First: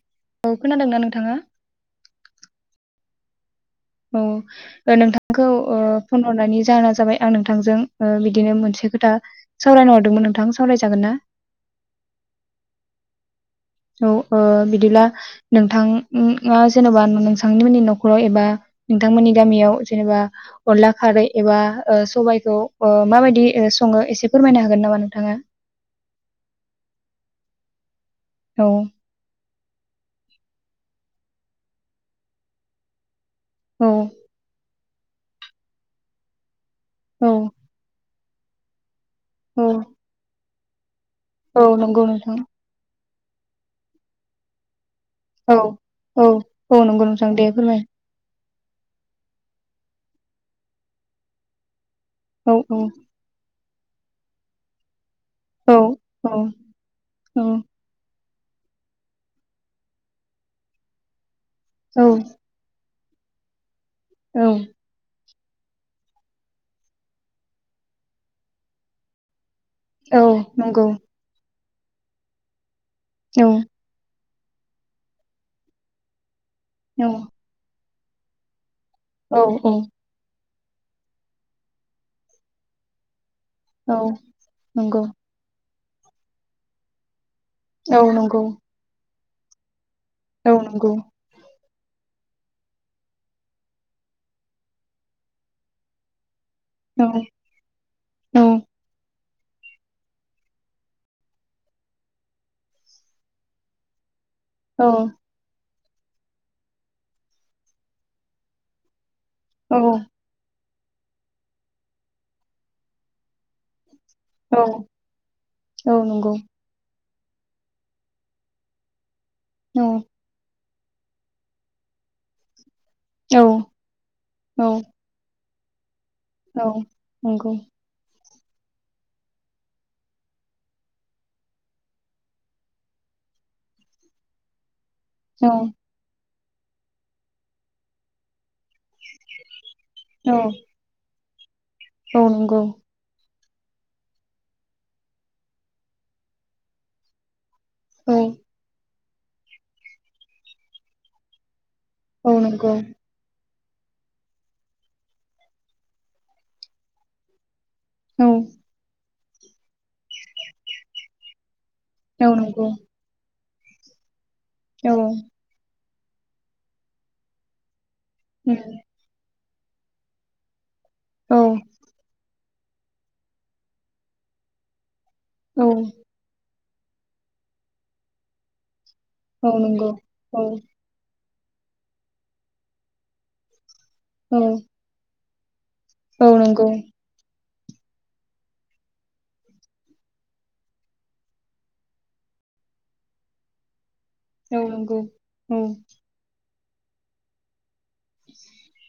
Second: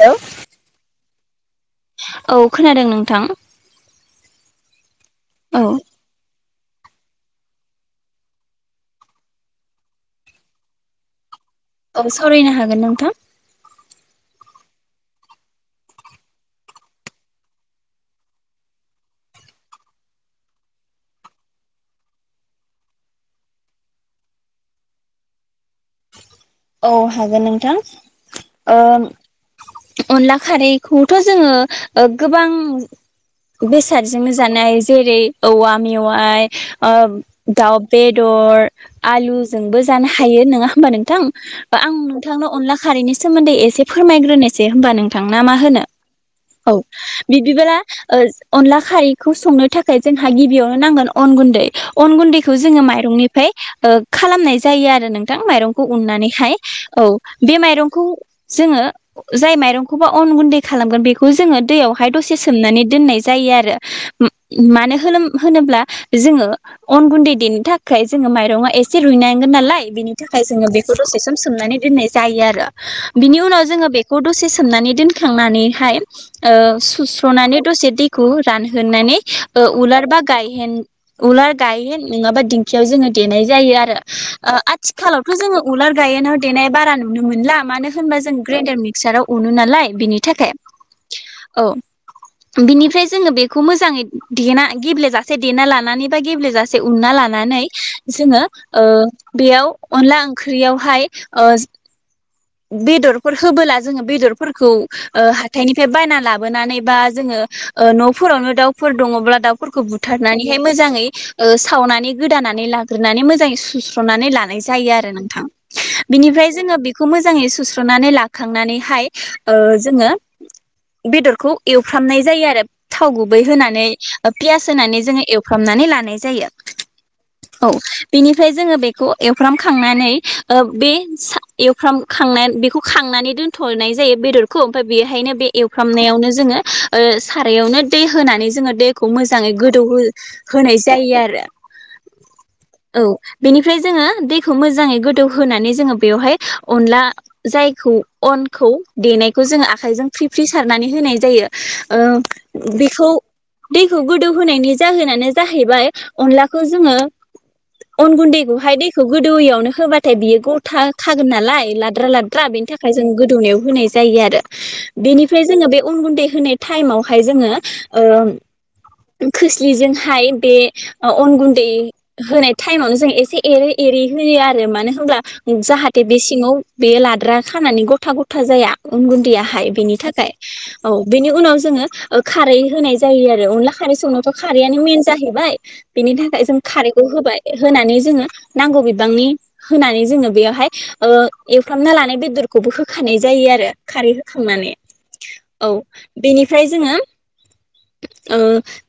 हेल। औ खोनादोंना नोंथाङा? औ खोनादों नोंथां। औ ओ नोंथां। खौ औ फन हरनायनि। जाहो जाबाय आं नोंथांजों बिदिनो मोनसे खोथा सावरायनो हरदोंमोन नोंथां सावरायजागोन ना? औ सावरायनो हागोन नोंथां। औ बिदिब्ला नोंथाङा जेनेबा नोंथांनिमोननि न'खराव एबा नोंथांमोननि गामियाव जेनेबा अनला खारै एबा सबायाइखौ ओ माबायदि सङो एसे फोरमायनो हागोन नामा नोंथाङा? औ हागोन नोंथां। औ ओ। अनला खारैखौथ' जोङो ओ गोबां। औ बेसादजोंनो जानाय। जेरै औवा मेवाइ। आ औ दाउ बेे। दर। औ आलुजोंबो जानो हायो नोङा। होमबा नोंथां। आं औ नंगौ नोंथां नोंथांनो अनला खारैनि। सोमोन्दै एसे फोरमायग्रोनोसै होमबा नों। थां ना मा औ होनो औ नंगौ नोंथां दे बिदिब्ला। फोरमाय अनला खारैखौ संनो थाखाय जोंहा गिबियावनो नांगोन अन गुन्दै। अन औ गुन्दैखौ जोङो माइरंनिफ्राय। ओ खालामनाय जायो आरो नों। थां औ माइरंखौ उननानै। हाय औ बे माइरंखौ। जोङो जाय माइरंखौबा अन गुन्दै खालामगोन बेखौ खौ जोङो औ दैयावहाय दसे सोमनानै दोननाय। जायो आरो। औ मानो होलोम होनोब्ला जोङो अन गुन्दै देनो थाखाय जोङो माइरंङा एसे रुइनांगोन नालाय। बेनि औ थाखाय जोङो बे नंगौ बेखौ दसे सम सोमनानै दोनाय जायो आरो। बिनि औ उनाव जोङो बे खौ दसे सोमनानै दोनखांनानैहाय। ओ औ सुस्र'नानै दसे दै खौ रान होननानै औ ओ औ उलार बा गाय हेन उलार गायहेन नङाबा दिंखियाव जोङो देनाय जायो आरो औ ओ नंगौ आथिखालावथ' जोङो उलार गायोनाव देनाय बारा नुनो मोनो मोनला मानो औ होनबा जों नंगौ ग्राइडार मिक्साराव उनो नालाय बिनि औ थाखाय नंगौ औ बिनिफ्राय जोङो बेखौ मोजाङै देना गेब्लेेजासे देना लानानै बा गेब्लेेजासे से औ उनना लानानै औ जोङो ओ बेयाव अनला ओं ख्रियावहाय ओ बेदरफोर होबोला जोङो बेदर फोरखौ औ ओ हाथायनि फाय बायना लाबोनानै बा जोंङो ओ न फोरावनो दाउफोर दंङ औ दाउफोरखौ बुथारनानैहाय मोजाङै ओ सावनानै गोदानानै लाग्रोनानै मोजाङै सु स्रुनानै लानाय औ जायो आरो नोंथां औ नंगौ बिनिफ्राय जोंङो बे खौ मोजाङै सुस्र'नानै लाखांनानैहाय ओ औ जोङो बेदरखौ एवफ्रामनाय जायो आरो थाव औ गुबै होनानै ओ औ पियास होनानै जोङो फ्रामनानै लानाय जायो औ नंगौ औ बेनिफ्राय जोङो बेखौ एवफ्रामखांनानै बे एवफ्राम खांनानै बेखौ खांनानै दोन्थ'नाय जायो बेदरखौ दा बेहायनो औ बे एवफ्रामनायावनो जोङो सारायावनो दै होनानै जोो दैखौ मोजाङै गोदौ औ नंगौ होनाय जायो आरो औ नांगौ औ बेनिफ्राय जोङो दैखौ मोजाङै गोदौ होनोनानै जोङो बेवहाय अनला जायखौ अनखौ देनायखौ जोङो आखाइजों फ्रि फ्रि सारनानै होनाय जायो। औ नंगौ औ ओ नंगौ बेखौ दैखौ गोदौ होनोनायनि जाहोनानो जाहैबाय अनलाखौ जोङो अन गुन दख हाय दैख गोदौयावनो होबाथाय बियो गथा खागोन नालाय लाद्रा लाद्रा बेनि थाखाय जों गोदौनायाव होनाय जायो आरो। औ बेनिफ्राय जोङो बे उन गुन्दै होनाय टाइमावहाय जोङो ओ [unintelligible] खोस्लिजोंहाय बे अन गुन्दै होनाय टाइमावनो जों एसे एरै एरै होयो आरो मानो होनब्ला जाहाथ सि सिङाव बे लाद्रा खानानै गथा गथा जाया। उन गुन्दैय हाय बेनि थाखाय औ बेनि उनाव जोङो खारै होनाय जायो आरो अनला खारै संनायथ' औ नंगौ औ नंगौ औ नंगौ औ औ खारैआ मेन जाहै बाय बिनि औ थाखाय जों खारैखौ होबाय होनानै जोङो नांगौ बिबांनि होनानै जोङो बेवहाय एवफ्रामना लानाय बेदरखौबो होखानाय जायो आरो। खारै होखांनानै औ नंगौ बेनि फ्राय जोङो ओ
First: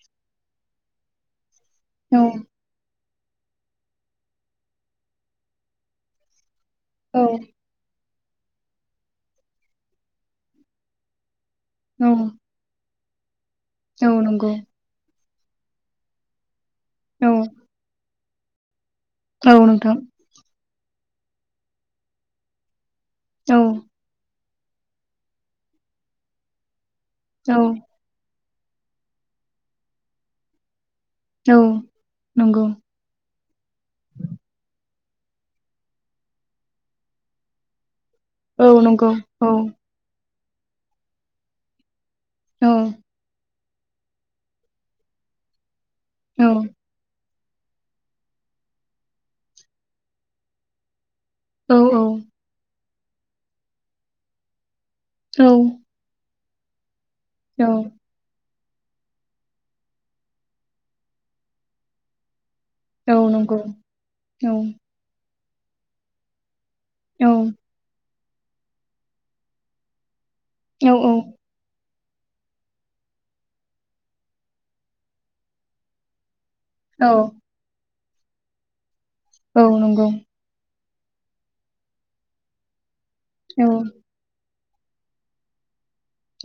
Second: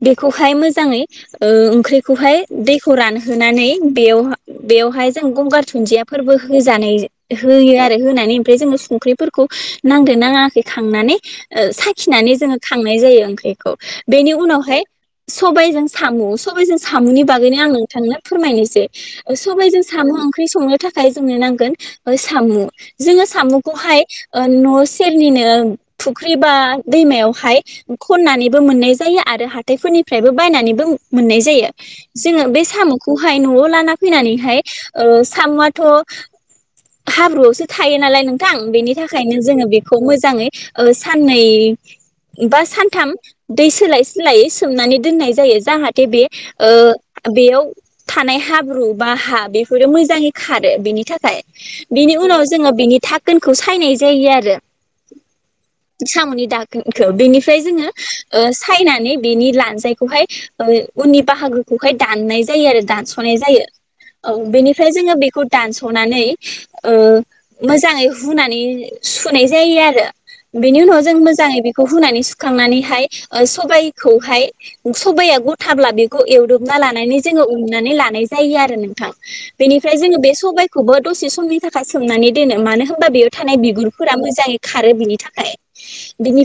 बे खौहाय मोजाङै ओ ओंख्रिखौहाय दैखौ रान होनानै बेवहा बेवहाय जों गंगार धुन्दिया फोरबो होजानायजो होयो आरो होना [unintelligible] ओमफाय जोङो संख्रिफोरखौ नांदो नाङाखै खांनानै ओ साखिनानै जोङो खांनाय जायो। ओंख्रि खौ बेनि उनावहाय सबायजों सामु सबायजों सामुनि औ बागैनो आं नोंथांनो फोरमायनोसै ओ औ सबायजों नोंथां सामु ओंख्रि संनो थाखा जोंनो नांगोन ओ सामु जोङो औ सामुखौहाय ओ न सेरनिनो फुख्रिबा दैमायावहाय औ खननानै बो मोननाय जायो आरो हाथायफोरनिफ्रायबो बायनानैबो मोननाय औ जायो जोङो बे नंगौ साम खौहाय नआव लाना फैनानैहाय ओ सामुआथ हाब्रुआवसो थायो नालाय नोंथां औ बेनि नंगौ थाखायनो औ जोङो बेखौ मोजाङै ओ साननै बा सानथाम दै सोलाय सोलायै सोमनानै दोननाय जायो जाहाथ दे बे औ ओ बेयाव थानाय हाब्रु बा हा बेफोरो मोजाङै खारो बेनि थाखाय औ बिनि उनाव जोङो बिनि थाकोनखौ सायनाय जायो आरो औ सामुनि दाखोन खौ बेनिफ्राय औ जोङो ओ खायनानै बेनि लानजायखौहाय ओ उननि बाहागोखौहाय दाननाय जायो आरो औ दानसनाय नंगौ जायो औ बेनिफ्राय जोङो बेखौ दानसनानै [unintelligible] ओ औ मोजाङै हुनानै सुनाय जायो आरो। बिनि औ उनाव जों मोजाङै बे खौ होनानै सुखांनानैहाय ओ सबाइखौहाय सबाइआ गथाब्ला बेखौ एवदब ना लानानै जोङो उननानै ला नाय जायो आरो नोंथां। औ औ बेनिफ्राय नंगौ जोङो बे सबाय खौबो दसे समनि थाखाय सोमनानै दोनो मानो होन होमबा बेयाव थानाय औ बिगुरफोरा मोजाङै खारो बिनि थाखाय।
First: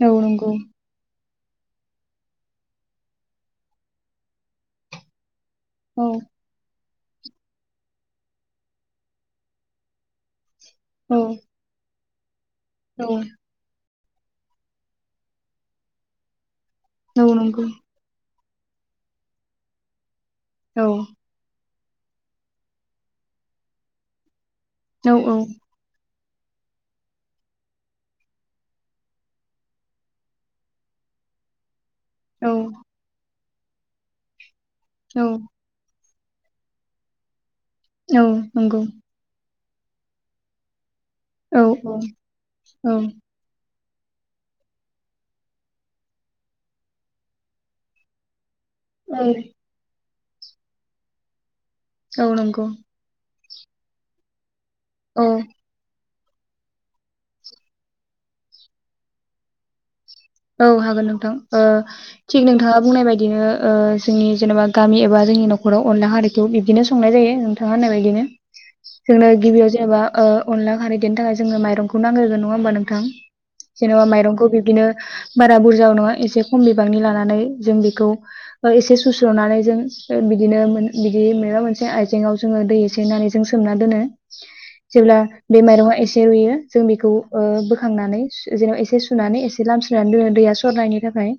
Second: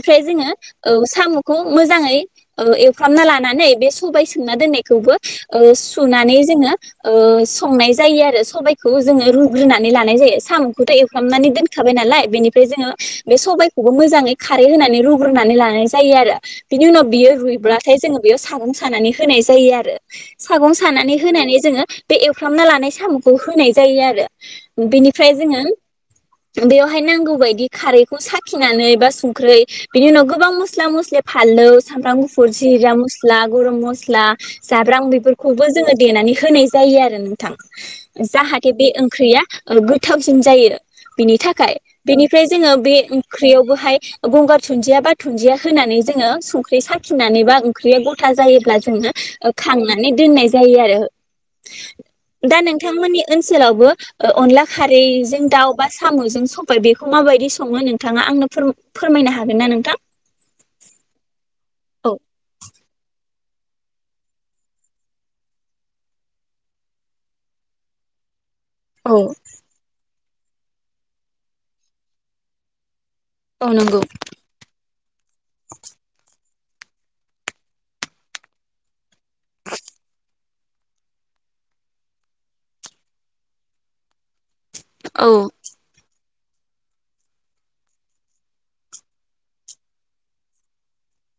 औ जोङो नंगौ औ साम' खौ मोजाङै ओ एवफ्रामना लानानै बे सबाय सोमना दोननायखौबो ओ औ सुनानै जोङो ओ संनाय जायो आरो सबायखौ जोङो रु रुनानै लानाय जायो साम' खौथ' औ एवफ्रामनानै दोनखाबाय नालाय बिनि फ्राय जोङो औ बे सबाय खौबो मोजाङै खारै होनानै रुग्रोनानै लानाय जायो आरो। बिनि उनव औ नंगौ औ बियो नंगौ रुइब्लाथाय जोङो बेयाव सागं सानानै होनाय जायो आरो। सागं औ सानानै होनानै जोङो बे एवफ्रामना लानाय साम'खौ होनाय जायो आरो ओ औ बेनिफ्राय जोङो बेवहाय नांगौ बायदि खारैखौ साखिनानै बा संख्रै बिनि उनाव गोबां मस्ला मस्लि फानलौ सामब्राम औ गुफुरज जिरा मस ला गरम मसला जाब्रां बेफोरखौबो जोङो देनानै होनाय जायो आरो न थां औ औ जाहाथे नंगौ बे ओं ख्रैया ओ गोथावसिन जायो। बिनि थाखाय बेनिफ्राय जोङो बे ओंख्रियावबोहाय ओ गंगार दुन्दिया बा दुन्दिया होनानै जोङो संख्रि साखिनानै बा ओंख्रिया गथा जायो अब्ला जोङो खांना माने दोननाय जायो आरो दा नोंथांमोननि ओनसोलावबो ओ अनला औ खारैजों दाउ बास साम'जों सबाय बेखौ माबायदि सङो नोंथाङा आंनो फोर फोरमायनो हागोन ना नोंथां? औ हागोन नोंथां ओ औ थिग नोंथाङा बुंनाय बायदिनो ओ जोंनि जेनेबा गामि एबा जोंनि नखराव अनला हारिखौ बिब्दिनो संनाय जायो नोंथाङा होननाय बायदिनो औ जोंनो गिबियाव जायाबा ओ अनला खारैदेनो थाखाय जोङो माइरंखौ नांग्रोगोन नङा होमबा नोंथां औ नंगौ जेनेबा माइरंखौ बिबदिनो बारा बुरजाबो नङा ए एसे खम बिबांनि लानानै जों बेखौ ओ एसे सुस्र'नानै जों ओ बिदिनो मोन बिदि माबा मोनसे आइजेंआव जोङो दै एसे होननानै जों सोमना दोनो जेब्ला औ बे मायरंआ एसे एसे रुयो जों बिखौ ओ बोखांनानै जेनेबा एसे सुनानै एसे लामा [unintelligible] दैया सरनायनि थाखाय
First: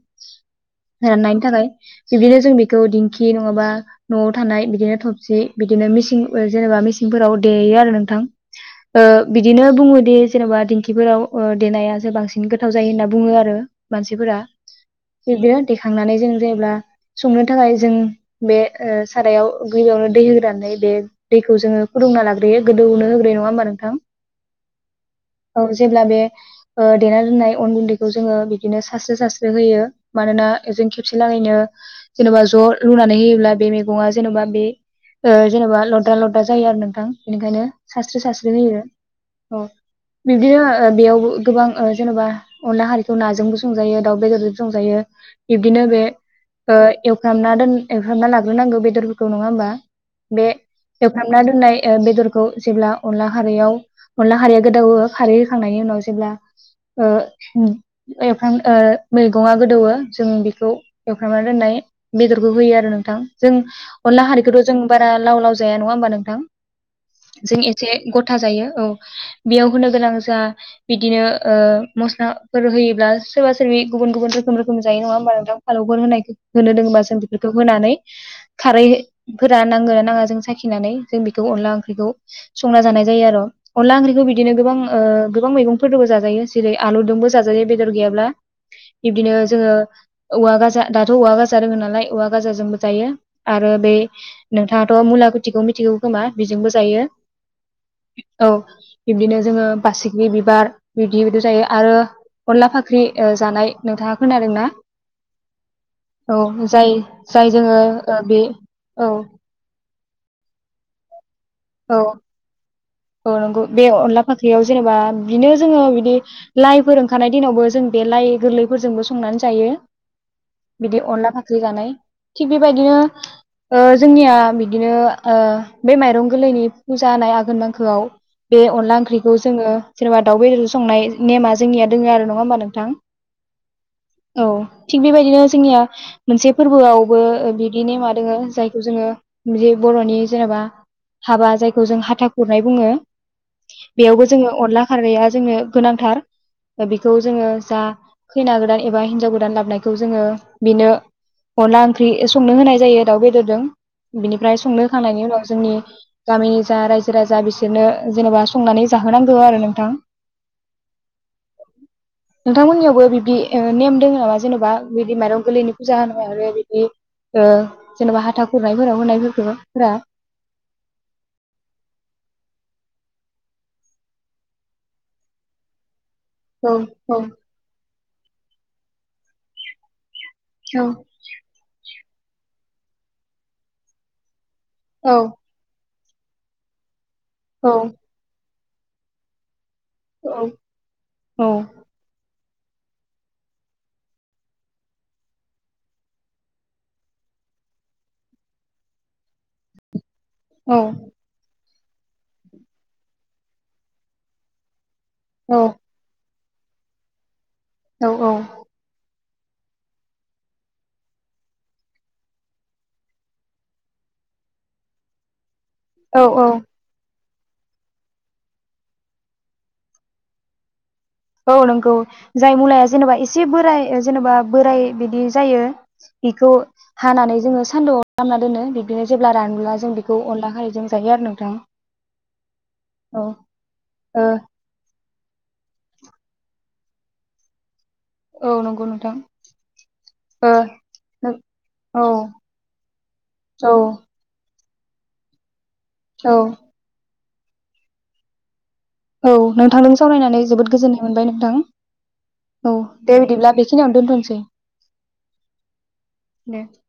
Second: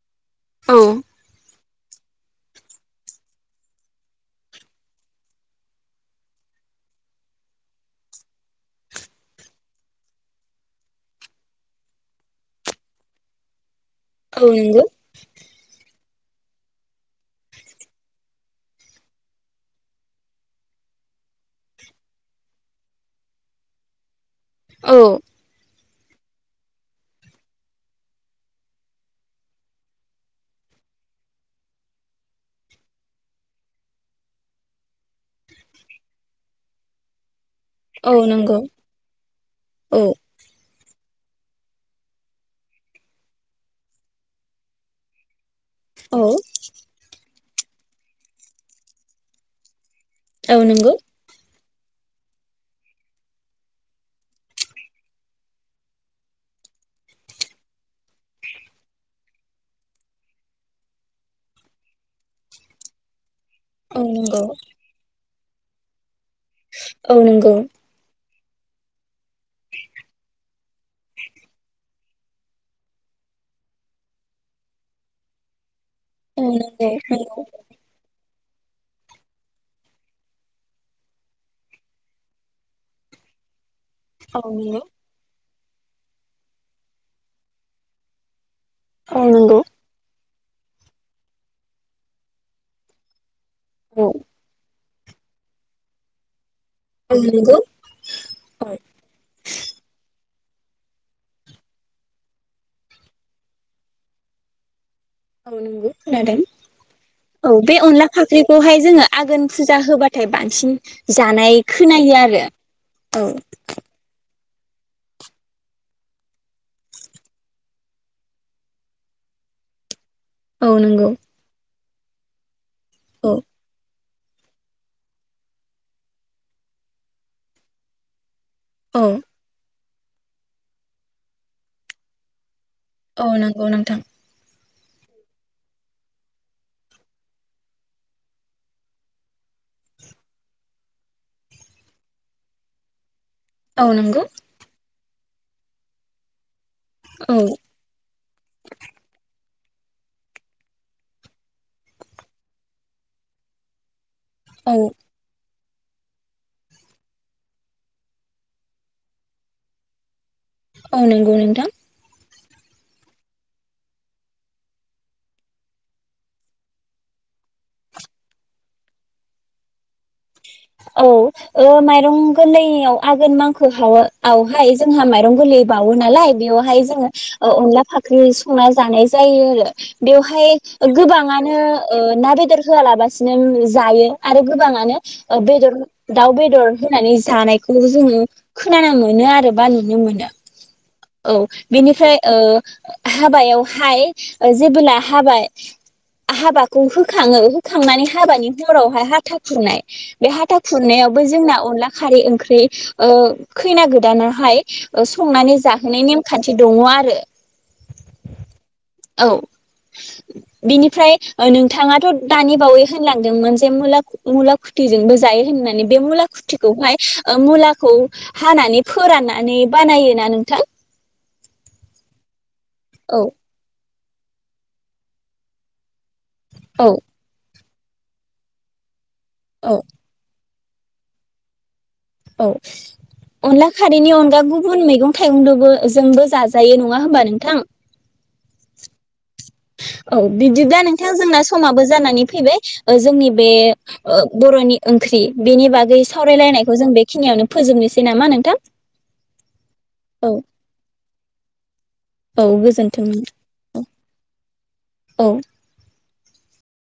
औ राननायनि थाखाय बिब्दिनो जों बेखौ दिंखि नङाबा न'आव थानाय बिदिनो थबसि बिदिनो मिसिं जेनेबा मिसिंफोराव देयो आरो नोंथां ओ बिदिनो बुङोदि जेनेबा दिंखिफोराव ओ देनाया जो बांसिन गोथाव जायो होनना बुङो आरो मानसिफोरा औ नंगौ बिबदिनो देख थांनानै जों जेब्ला संनो थाखाय जों बे ओ सारायाव गबियावनो दै होग्रानै बे दैखौ जोङो फुदुंना लाग्रोयो गोदौनो होग्रोयो नङा होमबा नोंथां औ औ जेब्ला बे ओ देना दोननाय अन गुन्दै बेखौ जोङो बिदिनो सारस्रो सास्रो होयो मानोना जों खेबसे लागैनो जेनेबा ज' लुनानै होयोब्ला बे मैगङा जेन'बा बे ओ जेनेबा लददा लददा जायो आरो नोंथां इनिखायनो औ सास्रि सास्रि नंगौ होयो ओ औ बिब्दिनो ओ बेयावबो गोबां ओ जेनेबा अनला खारिखौ नाजोंबो संजायो दाउ बेदरजोंबो संजायो बिब्दिनो बे औ ओ एव एवफ्रामना दोन एवफ्रामना लाग्रोनांगौ बेदरफोरखौ नङा होमबा बे औ नंगौ एवफ्रामना दोननाय ए बेदरखौ जेब्ला अनला खारियाव अनला खारिया गोदौवो खारै होखांनायनि उनाव जेब्ला ओ उम एवफ्रां ओ मैगंआ गोदौवो जों बेखौ एवफ्रांना दोननाय बेदरखौ होयो आरो नोंथां जों औ अनला नंगौ खारिखौथ' जों बारा लाव लाव जाया नङा होनबा नों औ नंगौ जों एसे गथ थाजायो औ बेयाव होनो गोनां जा बिदिनो ओ मस्लाफोर होयोब्ला सोरबा सोरबि गुबुन गुबुन रोखोम रोखोम जायो नङा होमबा नोंथां फालौफोर होनाय औ होनो नंगौ दोङोबा जों बेफोरखौ होनानै खारैफोरा नांगोना नाङा जों साखिनानै जों बेखौ अनला ओंख्रिखौ संना जानाय जायो आरो अनला ओंख्रिखौ औ बिदिनो गोबां नंगौ ओ गोबां मैगंफोरफोरखौबो जाजायो जेरै आलुजोंबो जाजायो बेदर गैयाब्ला औ बिब्दिनो नंगौ जोङो औवा गाजा दाथ' औवा गाजा दोङो नालाय औवा गाजाजोंबो जायो आरो बे औ नो हाथ' मुलाखुथिखौ मिथिगौ खोमा बेजोंबो जायो औ नंगौ औ बिब्दिनो जोङो बासिगि बार बि बेबायदि जायो आरो अनला ओ फाख्रि जानाय नोंथाङा खोनादोंना औ नंगौ औ खोनादों जाय जाय औ जोङो बे अनला ओ बे फाख्रिखौहाय औ जोङो आघोन फुजा होबाथाय बांसिन जानाय औ खोनायो आरो औ नंगौ बे अनला फाख्रियाव जेनेबा बिनो जोङो बिदि लाइफोर ओंखारनाय दिनावबो जों बे लाइ गोरलैफोरजोंबो संनानै जायो औ बिदि नंगौ अनला फाख्रि जानाय थिग बेबायदिनो औ ओ जोंनिया बिदिनो ओ बे माइरं गोरलैनि फुजा होनाय आघोन नांखोआव बे अनला औ ओंख्रिखौ जोङो जेनबा दाउ बेदर संनाय नेमा जोंनिया दङ आरो नङा होमबा नों औ नंगौ नोंथां थिग बेबायदिनो जोंनिया मोनसे फोरबोआवबो बिदि नेमा दोङो जायखौ जोङो बे बर'नि जेनेबा हाबा जायखौ जों हाथा खुरनाय बुङो औ नंगौ बेयावबो जोङो अनला खारदैया जोंनो गोनांथार दा बेखौ औ जोङो जा खैना गोदान एबा हिनजाव गोदान ला नायखौ जोङो बेनो अनला ओंख्रि संनो होनाय जायो दाउ बेदरजों बिनिफ्राय औ संनो होखांनायनि उनाव जोंनि गामिनि जा रायजो राजा बिसोरनो जेनेबा संनानै जाहोनांगौ आरो नोंथां। औ नंगौ नोंथां। नोंथांमोननियावबो बिदि नेम दङ जेनेबा बिदि माइरं गोरलैनि फुजा होनाय आरो ओ हाथा खुरनायफोराव होनायफोरखौ बुंदों होनायफोरखौफोरा औ माइरं गोरलैआव आघोन मांखोवहाय जोंहा माइरं गोरलै बावो ना। ना लाय औ बेहाय जों औ अनला फाख्रि संना जानाय जायो आरो। बेवहाय औ गोबाङानो। ओ ना बेदर होया लाबासिनो जायो आरो। गोबाङानो। दाउ बेदर होनानै। जानायखौबो औ जोङो। खोनानो मोनो आरो। बा नुनो मोनो। औ बेनिफ्राय। ओ हाबायावहाय जेब्ला हाबा हाबाखौ होखाङो होखांनानै हाबानि हरावहाय हाथा खुरनाय। बे हाथा औ खुरनायावबो जोंना अनला खारै ओंख्रि ओ खैना गोदानाहाय। औ संनानै जा नेमखान्थि दङ आरो। औ-औ। औ बिनिफ्राय नोंथाङाथ' दानि बावै होनलांदोंमोन जे मुला मुला खुथिजोंबो जायो होननानै। बे मुला औ खुथिखौहाय। मुलाखौ हानानै फोराननानै बानायोना नोंथां। औ नंगौ। जाय मुलाया जेनेबा औ एसे बोराय। जेनेबा बोराय बिदि जायो। बेखौ औ हानानै जोङो सान्दुंआव लामना दोनो बिदिनो जेब्ला औ रानोब्ला जों बेखौ अनला खारै जों जायो आरो नोंथां। औ औ अनला खारैनि ओ अनगा गुबुन मैगं। थाइगंदोबो जोंबो जाजायो नङा होमबा नोंथां। औ नंगौ नोंथां। औ ओ बिदिबा नोंथां जोंना समाबो औ जानानै फैबाय जोंनि बे औ बर'नि ओंख्रि बेनि बागै बे औ सावरायलायनायखौ जों बे खिनियावनो फोजोबनोसै नामा नोंथां? औ नोंथांदों औ सावरायनानै जोबोद गोजोननाय मोनबाय नोंथां। औ दे बिदिब्ला नोंथां बेखिनियावनो दोनथ'सै। औ दे